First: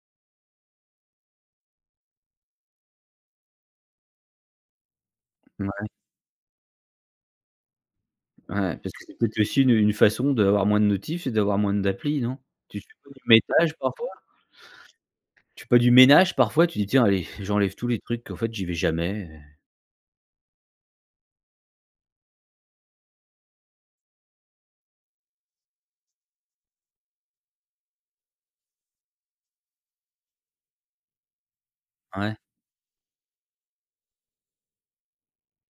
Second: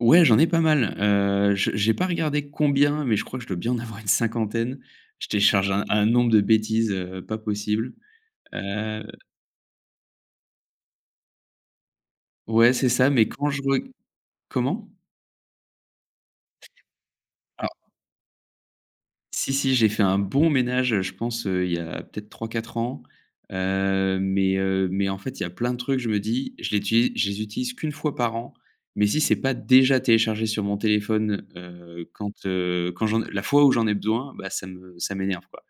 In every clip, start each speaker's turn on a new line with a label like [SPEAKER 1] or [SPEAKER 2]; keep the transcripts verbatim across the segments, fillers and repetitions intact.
[SPEAKER 1] Ouais j'en ai pas mal, heu, je j'ai pas regardé combien, mais je crois que je dois bien en avoir une cinquantaine, je télécharge un
[SPEAKER 2] Mouais.
[SPEAKER 1] un nombre de bêtises, heu, pas possible.
[SPEAKER 2] Ouais parce
[SPEAKER 1] Heu
[SPEAKER 2] que c'est peut-être aussi une une façon d'avoir moins de notifs et d'avoir moins d'applis, non?
[SPEAKER 1] Ouais
[SPEAKER 2] Tu
[SPEAKER 1] c'est ça, mais
[SPEAKER 2] fais
[SPEAKER 1] quand je
[SPEAKER 2] [unintelligible]
[SPEAKER 1] re
[SPEAKER 2] parfois?
[SPEAKER 1] comment?
[SPEAKER 2] Tu fais pas du ménage, parfois? Tu dis: «Tiens allez,
[SPEAKER 1] Ah.
[SPEAKER 2] j'enlève tous les trucs, qu'en fait, j'y vais jamais».
[SPEAKER 1] Si, si j'ai fait un bon ménage, heu, je pense, heu, il y a peut-être trois-quatre ans, heu, mais, heu, mais en fait, il y a plein de trucs, je me dis, je l'uti je les utilise qu'une fois par an, mais si c'est pas déjà téléchargé sur mon téléphone, heu, quand,
[SPEAKER 2] Ouais.
[SPEAKER 1] heu quand, heu la fois où j'en ai besoin, bah ça me ça m'énerve quoi.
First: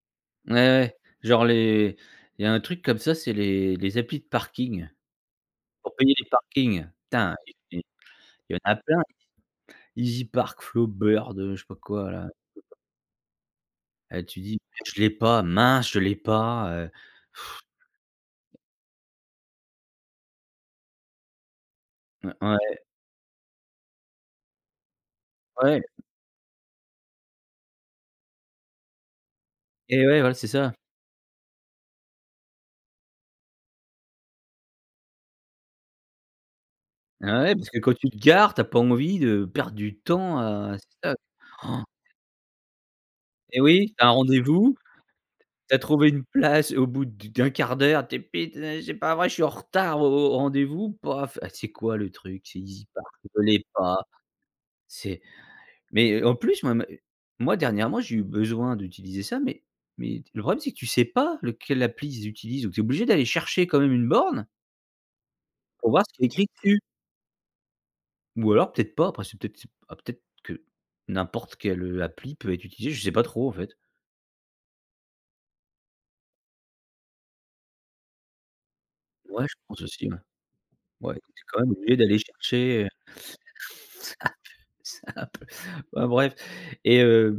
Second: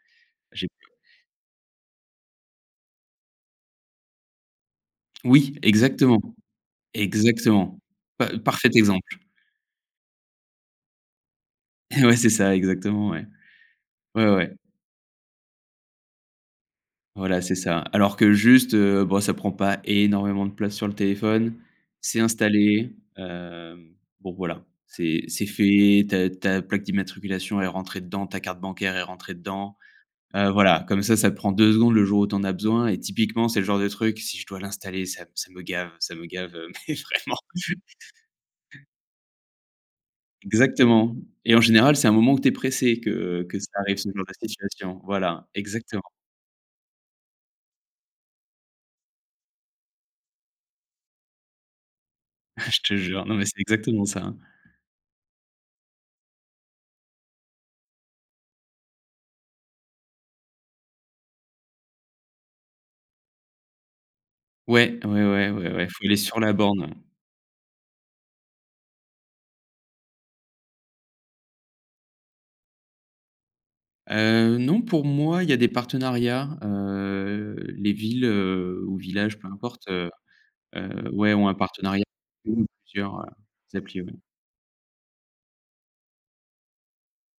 [SPEAKER 2] Ouais,
[SPEAKER 1] J'ai pas
[SPEAKER 2] ouais. Genre les il y a un truc comme ça, c'est les les applis de parking,
[SPEAKER 1] Oui,
[SPEAKER 2] pour payer
[SPEAKER 1] exactement.
[SPEAKER 2] les parkings, putain
[SPEAKER 1] Exactement,
[SPEAKER 2] il
[SPEAKER 1] pa
[SPEAKER 2] y en
[SPEAKER 1] parfait
[SPEAKER 2] a plein.
[SPEAKER 1] exemple.
[SPEAKER 2] EasyPark, Flowbird, je sais pas quoi
[SPEAKER 1] Ouais
[SPEAKER 2] là.
[SPEAKER 1] c'est ça, exactement, ouais,
[SPEAKER 2] Heu,
[SPEAKER 1] ouais, ouais,
[SPEAKER 2] tu
[SPEAKER 1] ouais.
[SPEAKER 2] dis: «Je l'ai pas mince! Je l'ai pas», heu
[SPEAKER 1] Voilà c'est ça. Alors que juste, heu, bah, ça prend pas énormément de place sur le téléphone, c'est
[SPEAKER 2] Ouais ouais.
[SPEAKER 1] installé. Hem, bon voilà, c'est c'est
[SPEAKER 2] Ouais.
[SPEAKER 1] fait ta ta plaque d'immatriculation est rentrée dedans, ta carte bancaire est rentrée dedans.
[SPEAKER 2] Et ouais, voilà c'est
[SPEAKER 1] Heu,
[SPEAKER 2] ça.
[SPEAKER 1] voilà comme ça ça prend deux secondes, le jour où tu en as besoin et typiquement c'est le genre de truc, si je dois l'installer, ça ça me gave ça me gave, mais
[SPEAKER 2] Et
[SPEAKER 1] vraiment.
[SPEAKER 2] ouais parce que quand tu te gares, tu as pas envie de perdre du temps à c'est ça
[SPEAKER 1] Exactement et en général c'est un moment où tu es pressé, que que
[SPEAKER 2] Et
[SPEAKER 1] ça
[SPEAKER 2] oui,
[SPEAKER 1] arrive
[SPEAKER 2] tu as
[SPEAKER 1] ce
[SPEAKER 2] un
[SPEAKER 1] genre de
[SPEAKER 2] rendez-vous,
[SPEAKER 1] situation, voilà
[SPEAKER 2] tu as
[SPEAKER 1] exactement.
[SPEAKER 2] trouvé une place au bout du d'un quart d'heure, tu dis: «Putain, c'est pas vrai, je suis en retard au au rendez vous pour en fait C'est quoi le truc? C'est
[SPEAKER 1] Je te
[SPEAKER 2] Easypark?
[SPEAKER 1] jure, non
[SPEAKER 2] Je
[SPEAKER 1] mais c'est
[SPEAKER 2] l'ai pas,
[SPEAKER 1] exactement ça.
[SPEAKER 2] c'est» Mais, heu, en plus, moi moi dernièrement j'ai eu besoin d'utiliser ça, mais mais le problème c'est que, tu sais pas lequel appli, ils utilisent donc tu es obligé d'aller chercher quand même une borne
[SPEAKER 1] Ouais, ouais, ouais, ouais, ouais
[SPEAKER 2] pour voir
[SPEAKER 1] faut
[SPEAKER 2] ce
[SPEAKER 1] aller
[SPEAKER 2] qu'il y a
[SPEAKER 1] sur
[SPEAKER 2] écrit
[SPEAKER 1] la
[SPEAKER 2] dessus.
[SPEAKER 1] borne ouais.
[SPEAKER 2] Ou alors peut-être pas après c'est peut être c'est peut-être que n'importe quelle, heu, appli peut être utilisée, je sais pas trop en fait.
[SPEAKER 1] Heu, non pour moi, il y a des partenariats, heu, les villes, heu, ou villages
[SPEAKER 2] Ouais
[SPEAKER 1] peu
[SPEAKER 2] je pense
[SPEAKER 1] importe,
[SPEAKER 2] aussi,
[SPEAKER 1] heu
[SPEAKER 2] ouais.
[SPEAKER 1] heu,
[SPEAKER 2] Ouais, donc
[SPEAKER 1] ouais
[SPEAKER 2] tu es
[SPEAKER 1] ont un
[SPEAKER 2] quand même obligé
[SPEAKER 1] partenariat
[SPEAKER 2] d'aller
[SPEAKER 1] ou
[SPEAKER 2] chercher
[SPEAKER 1] plusieurs, heu, applis, oui.
[SPEAKER 2] c'est c'est un peu, enfin bref et heu